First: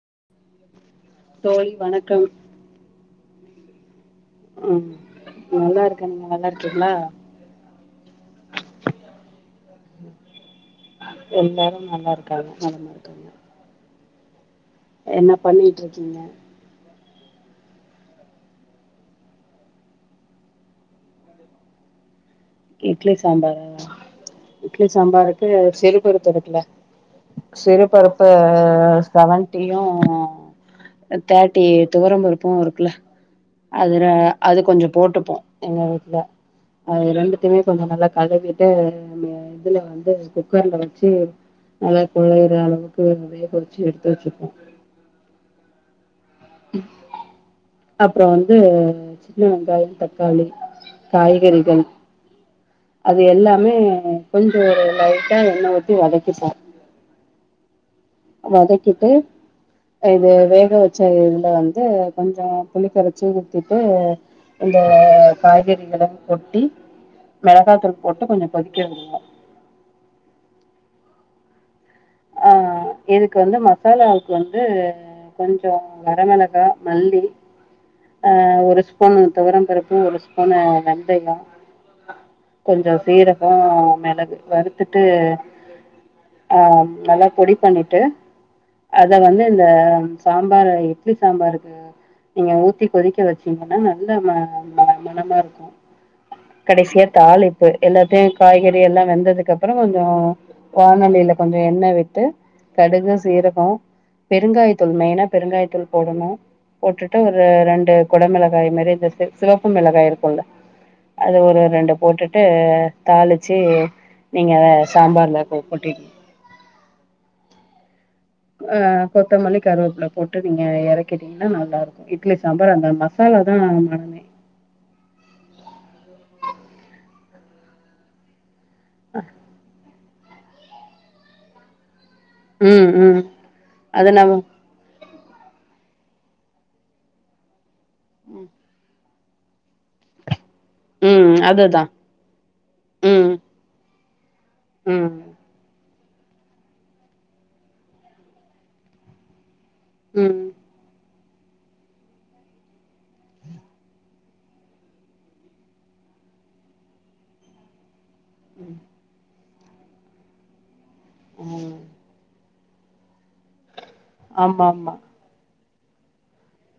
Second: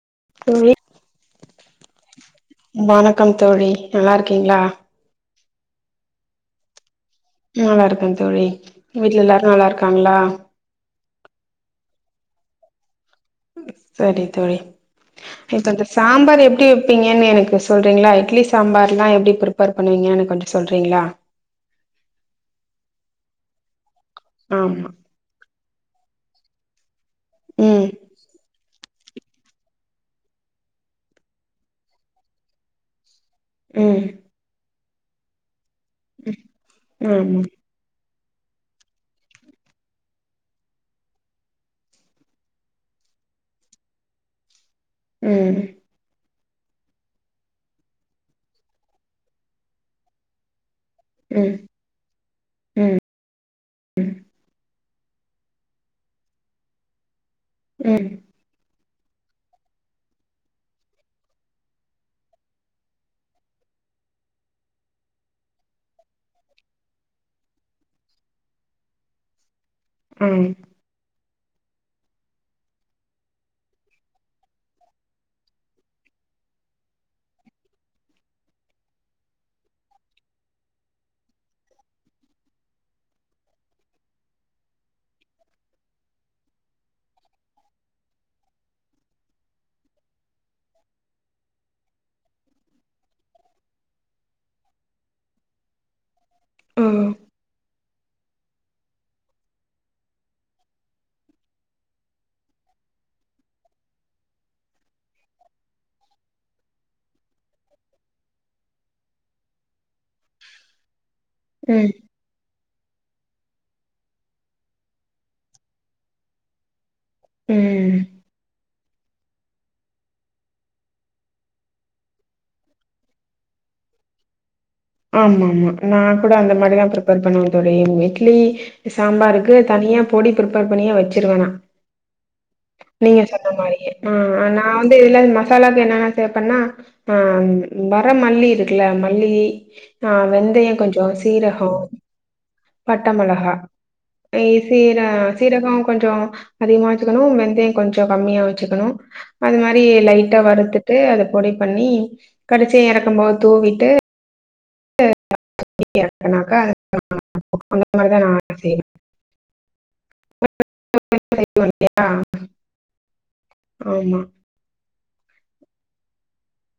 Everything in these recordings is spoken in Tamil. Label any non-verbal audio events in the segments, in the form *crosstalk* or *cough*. *unintelligible* தோழி வணக்கம் வணக்கம் தோழி நல்லா இருக்கீங்களா ம் நல்லா இருக்கே நீங்க நல்லா இருக்கீங்களா நல்லா இருக்கே தோழி வீட்ல எல்லாரோ நல்லா இருக்காங்களா எல்லாரோ நல்லா இருக்காங்க நலமா இருக்காங்க சரி தோழி என்ன இப்ப பண்ணிட்டு இந்த இருக்கீங்க சாம்பார் எப்டி வெப்பீங்கன்னு எனக்கு சொல்றீங்ளா இட்லி சாம்பார்லா எப்டி ப்ரிப்பேர் பண்ணுவீங்கனு கொஞ்சொ சொல்றீங்ளா இட்லி சாம்பாரா இட்லி ஆமா சாம்பாருக்கு செரு *unintelligible* ம் சிறுபருப்பு செவன்ட்டியு தேட்டி துவரம்பருப்பு இருக்குல்ல ம் அதுல அது கொஞ்சொ போட்டுப்போ எங்க வீட்ல அது ரெண்டு ஆமா து நல்லா கழுவிட்டு இதுல வந்து குக்கர்ல வச்சு நல்லா குழையிற அளவுக்கு வேக வெச்சி எடுத்து வச்சிருக்கோ ம் ம் அப்றொ வந்து சின்ன வெங்காயொ தக்காளி ம் காய்கறிகள் அது எல்லாமே கொஞ்சொ ஒரு லைட்டா என்ன ஊத்தி வதக்கிப்போ ம் வதக்கிட்டு இது வேக வெச்ச இதுல வந்து கொஞ்சொ புளிக்கரச்சி ஊத்திட்டு இந்த காய்கறிகள கொட்டி மெளகாத் தூள் போட்டு கொஞ்சொ கொதிக்க உட்ணு உம் ஆ இதுக்கு வந்து மசாலாவுக்கு வந்து கொஞ்சொ வர மெளகா மல்லி ஆ ஒரு ஸ்பூன் துவரம் பருப்பு ஒரு ஸ்பூனு வெந்தயொ கொஞ்சொ சீரகொ மெளகு வறுத்துட்டு ஆ நல்லா பொடி பண்ணிட்டு அத வந்து இந்த சாம்பார் இட்லி சாம்பாருக்கு நீங்க ஊத் த்தி கொதிக்க வெச்சீங்கன்னா நல்ல ம ம மனமா இருக்கு ஓ கடசீயா தாளிப்பு எல்லாத்தையு காய்கறி எல்லா வெந்ததுக்கப்பறோ கொஞ்சொ வானொலியில கொஞ்சொ எண்ணெ விட்டு கடுகு சீரகொ பெருங்காயத் தூள் மெய்னா பெருங்காயத் தூள் போடணு போட்டுட்டு ஒரு ரு ரெண்டு கொட மெளகாய் மேரி இந்த சிவ் சிவப்பு மிளகாய் இரு குல்ல அத ஒரு ம் ரெண்டு போட்டுட்டு தாளிச்சி நீங்க அத சாம்பார்ல கொ கொட்டிட் உம் ஆ கொத்தமல்லி கருவேப்புல போட்டு நீங்க எறக்கிட்டீங்னா நல்லா இருக்கு இட்லி சாம்பார் அந்த மசாலா தா மனமே ஆமா ஆமா நா கூட அந்த மாரிதா ப்ரிப்பேர் பண்ணுவ தோழி இவுங் இட்லி சாம்பாருக்கு தனியா பொடி ப்ரிப்பேர் பண்ணியே வச்சிருவ நா ம் நீங்க ம் சொன்ன மாரியே அது ம் நம்ம அ நா வந்து இதுல மசாலா என்னன சேவ் பண்ணா ஆ ம் வர மல்லி இருக்குல ம ல்லி ஆ வெந் தயொ கொஞ்சொ ம் சீரகொ அதுதா பட்ட ம் மெளஹா இ சீரா ம் சீரகொ கொஞ்சோ அதிகமா எத்துக்கணு வெந்தயங் கொஞ்சோ கம்மியா வெச்சுக்கணு அது மாரி லைட்ட ம் வறுத்துட்டு அத பொடி பண்ணி கடச்சியா எறக்கும் போது தூவிட்டு *inaudible* இந்மாரிதா நா செய்வே *inaudible* *inaudible* ஆமாம்மா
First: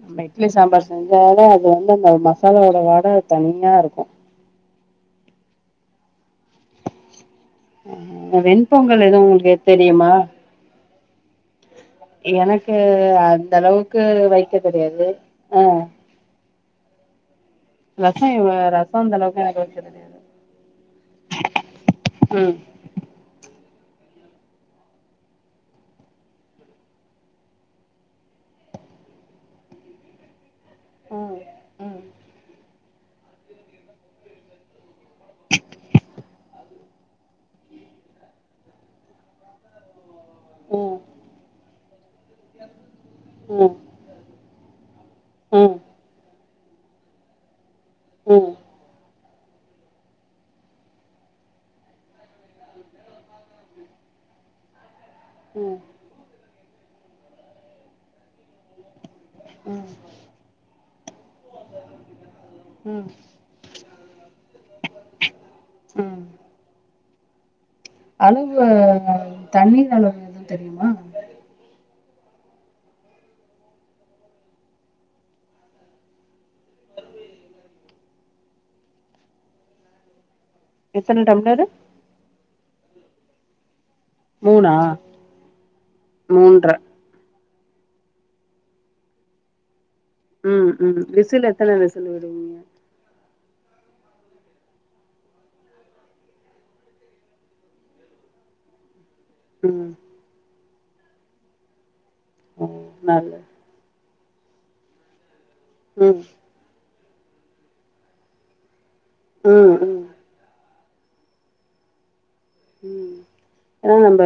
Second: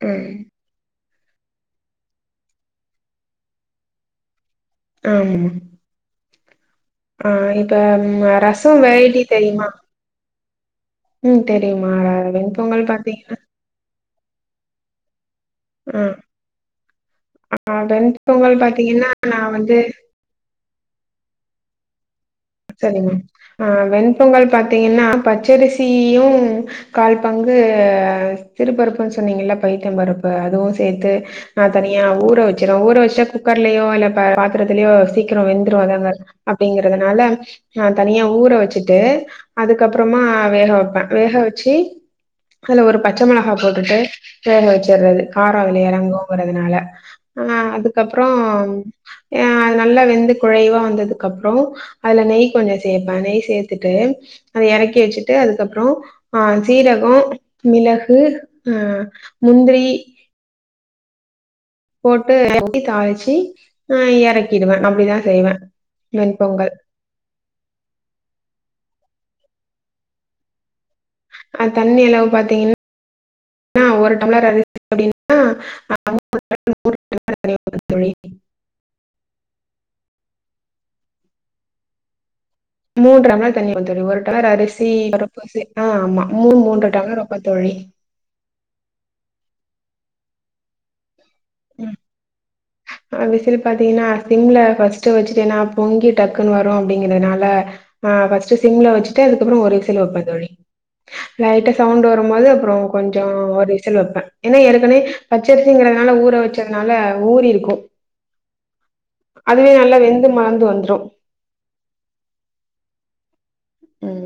நம்ப ம் இட்லி சாம்பார் செஞ் சாலு அது வந்து அந்த மசாலாவோட வாட தனியா இருக்கு ஆம்மா ம் ரசோ வெண்பொங்கல் எதுவு உங்ளுக்கு தெரியுமா உம் தெ எனக்கு அந்த அளவு கு வெக்க தெரியாது ஆ ம் அ ஆ ரசோ இவ வெண்பொங்கல் ரசோ பாத்தீங்கன்னா அந்த நா அளவுக்கு எனக்கு வந்து வைக்க தெரியாது ம் செரிங்க அ வெண்பொங்கல் பாத்தீங்கன்னா பச்சரிசியியு கால்பங்கு சிறுபருப்புன் சொன்னீங்கில்ல பைத்தம் பருப்பு அதுவு சேத்து ம் ந ம் தனியா ஊற வெச் இத ஊற வெச்சா குக்கர்லியோ இல்ல பா பாத்திரத்திலியோ சீக்கிரோ வெந்துரு அதாங்க அப்டிங்க அதனால நா தனியா ஊற வெச்சுட்டு அதுக்கப் பறமா வேக ம் வெப்பே வேக வெச்சி அதல ஒரு பச்ச மெளகா ம் போட்டுட்டு வேகவெச் சர்றது காரோ ம் அதுல எறங்கு போறதுனால அ அது க்கப்பறோ ம் யா அது நல்லா வெந்து குழைவா வந்ததுக் அப்றோ அதுல நெய் கொஞ்ச சேப்பேன நெய் சேத்துட்டு அத எறக் கி வெச்சிட்டு அதுக்கப்பறோ அ சீரக ம் மிளகு ஆ ம் முந்திரி போட் ட்டு எறக்கி ம் ம் தாளிச்சி ஆ எறக்கிடுவே அப்டிதா செய்வே ம் வெண்பொங்கல் அளவு தண்ணீ அளவு எதும் தெரியுமா அந்த தண்ணீ அளவு பாத்தீங்ன்னா ஒரு டம்ளர் அரிசி அப்டினா *unintelligible* தெரி எத்தன டம்ளரு மூல்கற மாரி தண்ணீ ஒரு டம்ளர் மூணா அரிசி பர *unintelligible* அ ஆமா மூணு மூன்ற டம்ளர் வா தோழி ம் ம் விசில் எத்தன ம் விசில் விடுவீங்க அ விசில் பாத்தீங்கன்னா சிம்ல ஃபஸ்ட் வச்சிட்டு ஏனா பொங்கி டக்குன்னு வரும் அப்படிங்கறனால ஆ ஃபஸ்ட் சிம்ல வச் டு அதுக்கப்புறோ ஒரு ம் விசில் வெப்ப தோழி லைட்டா சவுண்ட் வர் வபோது அப்புறம் ம் கொஞ்சம் நல்லது ஒரு ீசல் வைப்பேன் என்ன எனக்குனே பச்சரிசிங்கறதுனால ம் ஊற வச்சதுனால க ஊர் இருக்கு அதுவே ம் நல்லா ம் வெந்து மறந்து வந்துரு ம் அத நம்ப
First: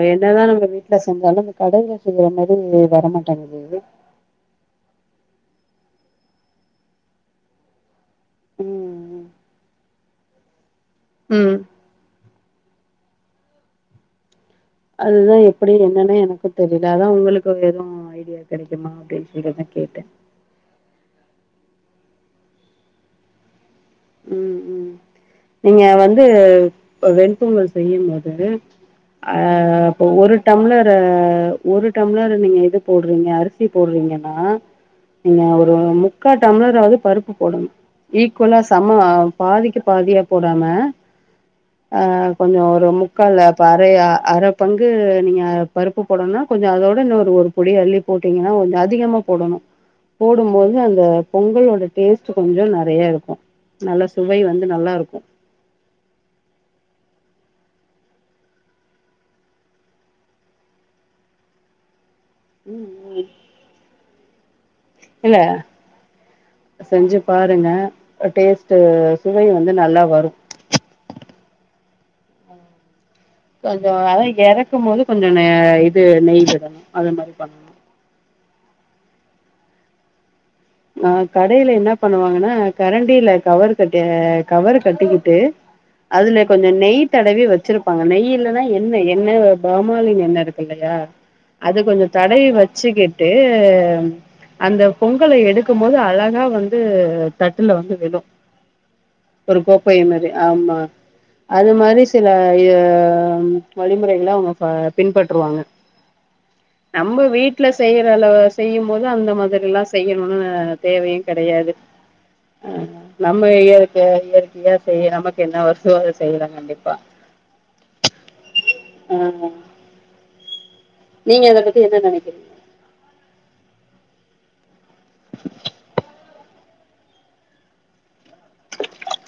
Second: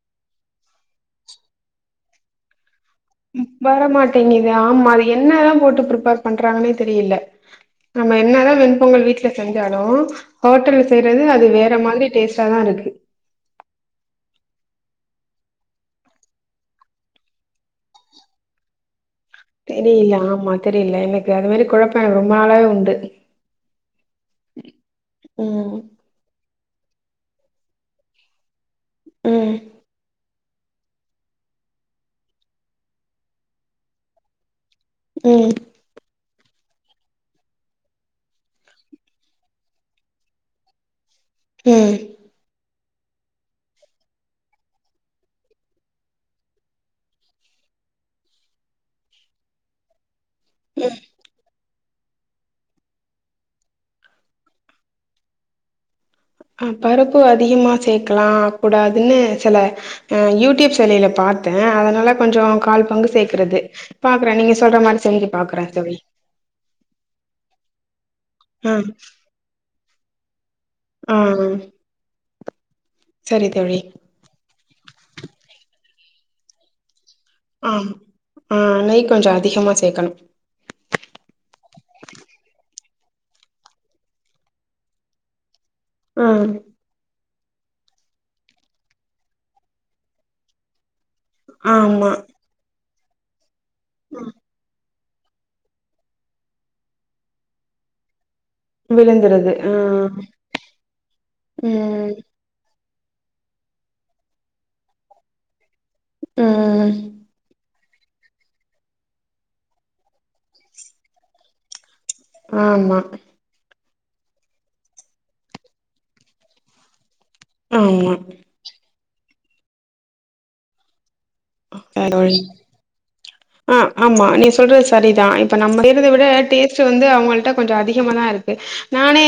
வே என்ன தா நம்ம வீட்ல செஞ்சாலு அந்த கடையில செய்யற மாரி வரமாட்டேங்குது வரமாட்டேங்கிது ஆமா என்னல்லா போட்டு பிரிப்பேர் பண்றாங்கன்னே தெரியில நம்ம என்ன தா ம் வெண்பொங்கல் வீட்டில செஞ்சாலு ஹோட்டல் செய்யறது ம் அது ம் வேற மாதிரி டேஸ்ட்டா தா இருக் அதுதா எப்படி என்னானு எனக்கு தெரியில அதா உங்களுக்கு ஏதும் ஐடியா கெடைக்குமா அப்படின் தெரியல ஆமா தெரியல எனக்கு அது மாரி குழப்போ ரொம்பா நாளாவே உண்டு உம் உம் ம் நீங்க வந்து இப்ப வெண் பொங்கல் செய்யும் போது ம் அஹ் இப்ப ஒரு டம்ளர் ஒரு டம்ளர் நீங்க எது போடுறீங்க அரிசி போடுறீங்கன்னா நா ம் ஒரு முக்காட் டம்லர்றாவது பருப்பு போடனும் ஈக்குலாஸ் சம்ம அ பாதிக்கு பாதியா போடாமா ம் அஹா கொஞ்சோ ஒரு முக் முக்கல்ல அப்ப அரை ஹ அர பங்கு நீங்க பருப்பு போடணு கொஞ்சோ அதோட இன்னு ஒரு புடி அள்ளி போட்டீங்குன்னா அது அதிகமா போடணு போடும்போது அந்த பொங்கல் வந்துட் டேஸ்ட்டு கொஞ்சோ நெறியா இருக்கோ நல்ல சுவை வந்து நல்லா இருக்கோ அஹ பருப்பு அதிகமா சேக்கல்லா கூடாதுன்னு சில அஹா யூடியூப் சேனல்ல பாத்தே அதுனால கொஞ்சோ கால் பங்கு சேக்குறது ரன்னீங்கிஸ் இல்ல செஞ்சு பாருங்க ஆ டேஸ்ட்டு சுவை வந்து நல்லா வரும் ஆ சரி தோழி கொஞ்சோ அத இறக்கும் போது கொஞ்சோ நெ ட்டு நெய் விடணு அது மாரி பண்ணு ஆஹா நெய் கொஞ்ச அதிகமா சேக்கணும் ஆஹா கடையில்ல என்ன பண்ணுவாங்குன்னா கரண்டியில கவர் கட்டி அஹா கவர் கட்டிக்கிட்டு ஆ அதுல கொஞ்ச நெய் தடவி வெச் வெச்சுருப்பாங்க நெய் இல்லன்னா எண்ணெய் என்ன பாமாயில் எண்ண இருக்கு இல்லையா அது கொஞ்சோ ஆமா தடவி வெச்சுகிட் ட்டே டே ம் அந்த பொங்கல எடுத் க்கும் போது அழகா வந்து தட்டுல வந்து விழு விழுந்துருது ஒரு ஆ கோப்பை மாரி ஆம்மா அது மாரி ம் சில அ ஆஹம் வழிமுறைகளா அவுங்க ஃபா பின்பற்றுருவாங்க ம் நம்ப வீட்லஸ் செய்யிற அளவ் செய்யும் போது அந்த மாதிரில்லா செய்யிணுன்னு அஹா தேவையு கெடையாது ஆஹ ஆமா நம்ம இயர் கேயாஇயற்கையா செய்ய நமக் என்ன வருஷோ செய்யில்லா கண்டிப்பா ஆமா அஹா நீங்க அத பத்தி என்ன நெனைக்கிறீங்க ஆஹ ஆமா நீ சொல்றது சரிதா இப்ப நம்ம *unintelligible* விட டேஸ்ட் வந்து அவங்கள்ட கொஞ்சோ அதிகமாதா இருக்கு நானே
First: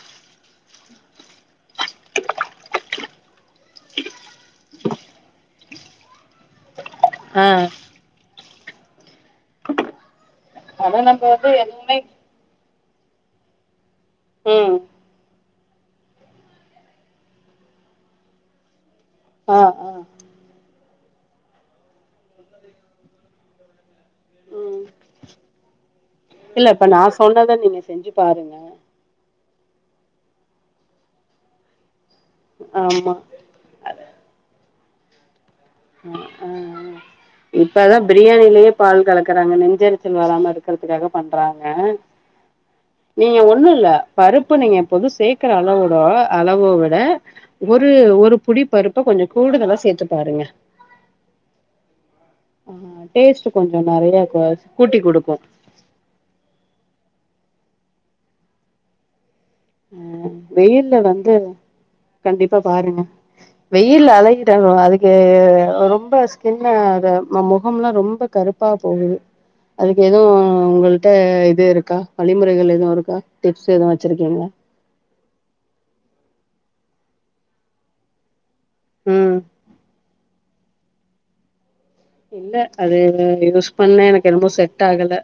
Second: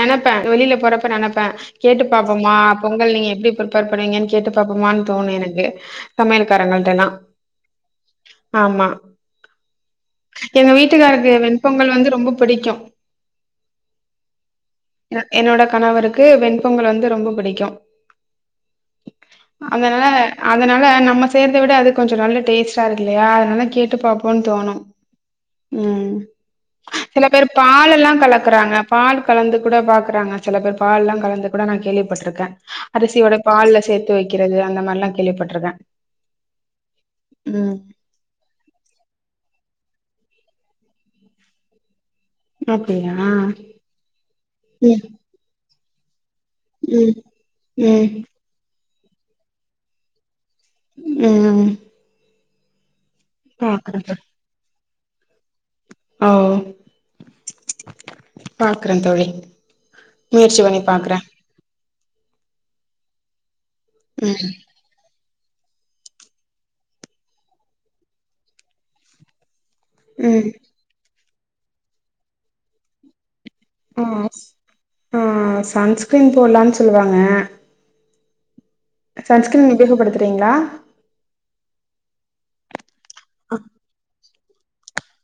நெனைப்பே வெளியில போறப்ப நெனைப்பே கேட்டு பாப்போமா பொங்கல் நீங்க எப்டி திக் ஃபிரிப்பேர் பண்ணுவீங்கனு கேட்டு பாக் பாபமானு தோணிருக்கு சமையல்காரங்கள் ஆஹ் ஆமா எங்க ஆனா நம்ம வீட்டுக்காருக்கு வந்து வெண்பொங்கல் எதுவுமே வந்து ரொம்ப புடிக்கு ம் யென் என்னோட கணவருக்கு வெண்பொங்கல் வந்து ரொம்ப பிடிக்கு ஆ ஆ அதனால அதன நம்ம சேய்ரத விட அது கொஞ்சோ நல்ல டேஸ்டா இருகுல்லயா அதனால கேட்டுபாபோ தோணு ம் உம் இல்ல இப்ப நா சில பேர் சொன்னத நீங்க பால் எல்லா செஞ்சு பாருங்க கலக்குறாங்க பால் கலந்து கூட பாக்குறாங்க சில பேர் பால் எல்லா கலந்து கூட நா கேள்விப் பிருக்க ஆமா அரிசியோட பால்ல சேத்து வைக்கிறது அந்த மாரிலா கேள்விபட்ருக்கே இப்பதா பிரியாணிலயே பால் கலக்கறாங்க நெஞ்யெரிச்சல் செல்வராம இருக்கறதுக்காக பண்றாங்க அப்டியா நீங்க ஒண்ணு இல்ல பருப்பு நீங்க ம் எப்போது சேக்குற அளவுவோட் ஆ அளவ விட ம் ஒரு ஒரு புடிப் ப்பருப்ப கொஞ்சோ கூடுதலா சேத்து பாருங்க உம் ஆ டேஸ்ட் கொஞ்சோ நெறையா கூட்டி குடுக்கு ஓ பாக்கறே தோழி அஹ் முயற்சி பண்ணி வெயில்ல பாக்குறே வந்து கண்டிப்பா பாருங்க வெயில் ம் அழகிட்டாக்கணு அதுக்கு ரொம்ப ஸ்கின் அத முகம்ல ரொம்ப கருப்பா போகுது அதுக்கு எதுவும் ம் உங்கள் க இது இருக்கா வழிமுறைகள் எதும் இருக்கா டிப்ஸ் எதும் வெச்சிருக்கிங்களா ஆஹ் சன்ஸ்கிரீன் போடலானு சொல்லுவாங்க ம் சன்ஸ்கிரின் உபயோகப்படுத்துறீங்களா இல்ல அது யூஸ் பண்ண எனக்கு என்னமோ செட் ட்டகல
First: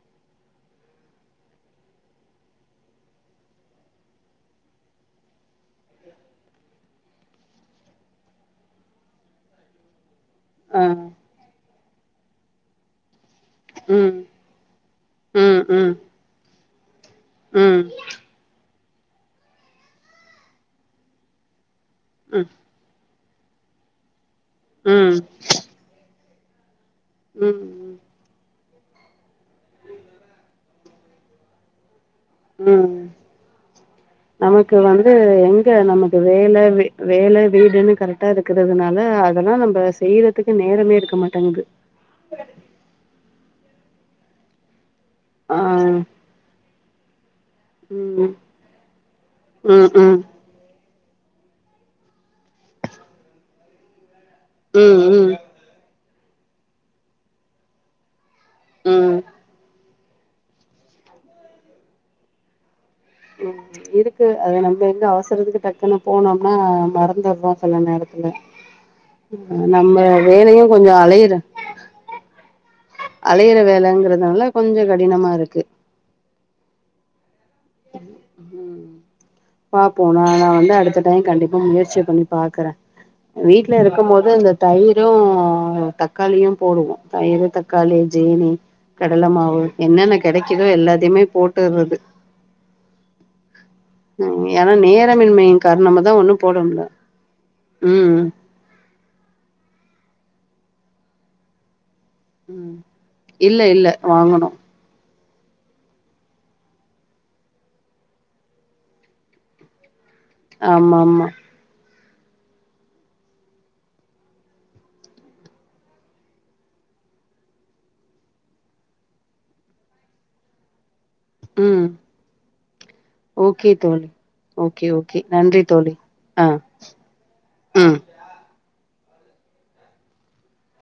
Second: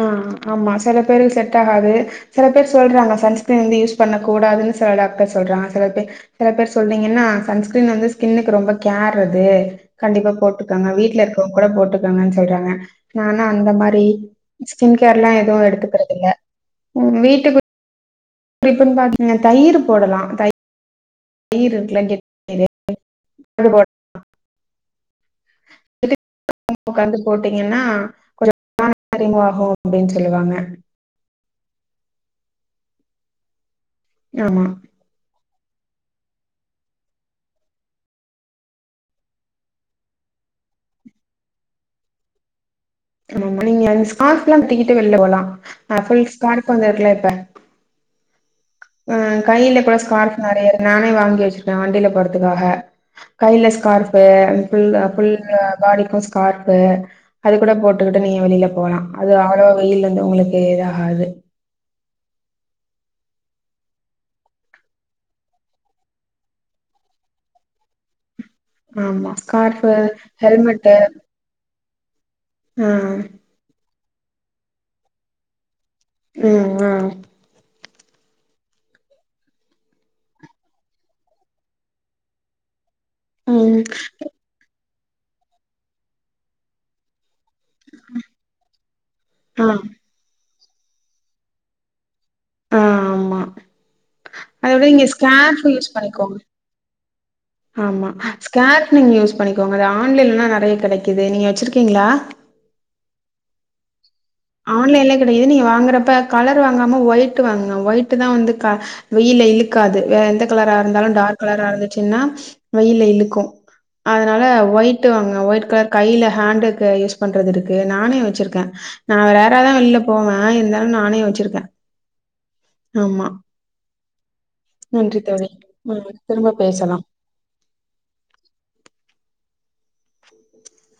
ஆஹ் ஆமா சில பேருக்கு செட் ஆகாது சில பேர் சொல்றாங்க சன்ஸ்கிரீன் வந்து யூஸ் பண்ண கூடாதுன்னு சில டாக்டர் சொல்றாங்க சில பே சில பேர் சொல்றீங்கன்னா சன்ஸ்கிரீன் வந்து ஸ்கின்னுக்கு ரொம்ப கேர் அது கண்டிப்பா ஆ போட்டுக்காங்க வீட்டுல இருக்கவங் கூட போட்டுக்கங்கன்னு சொல்றாங்க நான் ஆ அந்த மாதிரி ம் ஸ்கின் கேர் எலாம் ம் எதுவும் ம் எடுத்துக்கறிறது இல்ல உ வீட்டுக்கு ம் இப்பன்னு பாத்தீங்க தயிர் போடலாம் தயிர் தயிரு ம் *unintelligible* அ போ ம் *unintelligible* உகாந்து போட்டீங்கன்னா ம் கொஞ்சம் *unintelligible* ஆகும் அப்படின்னு சொல்லுவாங்க ம் ஆமா நமக்கு வந்து எங் நமக்கு வேலை வேலை வீடுன்னு கரெக்டா இருக்கிறதுனால அதெல்லாம் நம்ம செய்யறதுக்கு நேரமே இருக்க மாட்டேங்குது ஆ நீங்க *unintelligible* வெள போலாம் ஆ *unintelligible* ப்ளே பேக் உம் ஆஹ் கையில கூட ஸ்காரஃப் நறைய இருக்கு நானே வாங்கி வச்சிருக்கேன் வண்டில போறதுக்காக கையில ஸ்கார்ஃப் ப்ப புல் புல் ம் ஃபுல் ம் பாடிக்கும் ஸ்கார்ஃப் அது கூட போட்டுரு நீ வெளிய போலாம் ம் அது அவ்ளவ கையில இருந்து உங்களுக்கு ஏதகாது ம் இருக்கு அத நம்ம எங்க அவசரத்துக்கு டக்குன்னு போனோம்னா மறந்துடுறோம் சில நேரம் ஆமா ஸ்கார்ஃபு, நம்ம வேலையும் ஹெல்மெட்டு கொஞ்சம் அலையற ஆ அளையிற வேலங்கிறது னால கொஞ்சம் கடினமா இருக்கு உம் ஆஹ் உம் பாப்போம் நான் நான் வந்து அடுத்த டைம் கண்டிப்பா முயற்சி பண்ணி பாக்குறேன் வீட்ல ம் இருக்கும் போது அந்த தயி யும் தக்காளியும் போடுவோம் தயிர் தக்காளி ஜீனி கடல மாவு ஆ என்னென்ன கெடை கிதோ எல்லாத்தையுமே போட்டுற்றது ஆ ஆமா. உம் அத ஏன்னா விட நீங்க நேரமின்மையின் ஸ்கார்ஃப் யூஸ் காரணமா தான் பண்ணிக்கோங்க. ஒண்ணும் போடமுட்ல ஆமா ஸ்கேர்ஃப் நீங்க யூஸ் பண்ணிக்கோங்க அது ஆன்லைன்லலா நெறைய கெடைக்குது நீங்க வச்சிருக்கீங்களா உம் இல்ல இல்ல வாங்கணும் ஆன்லைன்ல கெடையாது நீங்க வாங்குறப்ப கலர் வாங்காம ஒயிட் வாங்குங்க ஒயிட் தான் வந்து வெயில இழுக்காது வேற எந்த கலரா ஆமா இருந்தாலும் ஆமா டார்க் கலரா இருந்து துசுன்னா வெயில இழுக்கும் அதனால ஒயிட்டு வாங்க ஒயிட் கலர் கையில ஹேண்டுக்கு யூஸ் பண்றது இருக்கு நானே வச்சுருக்கேன் நான் ரேராதான் வெள்ல போவேன் இருந்தாலும் நானே னே வச்சுருக்கேன் ம் ஓகே தோழி ஓகே ஓகே நன்றி தோழி ம் திரும்ப ஆஹ் பேசலா ஆஹ்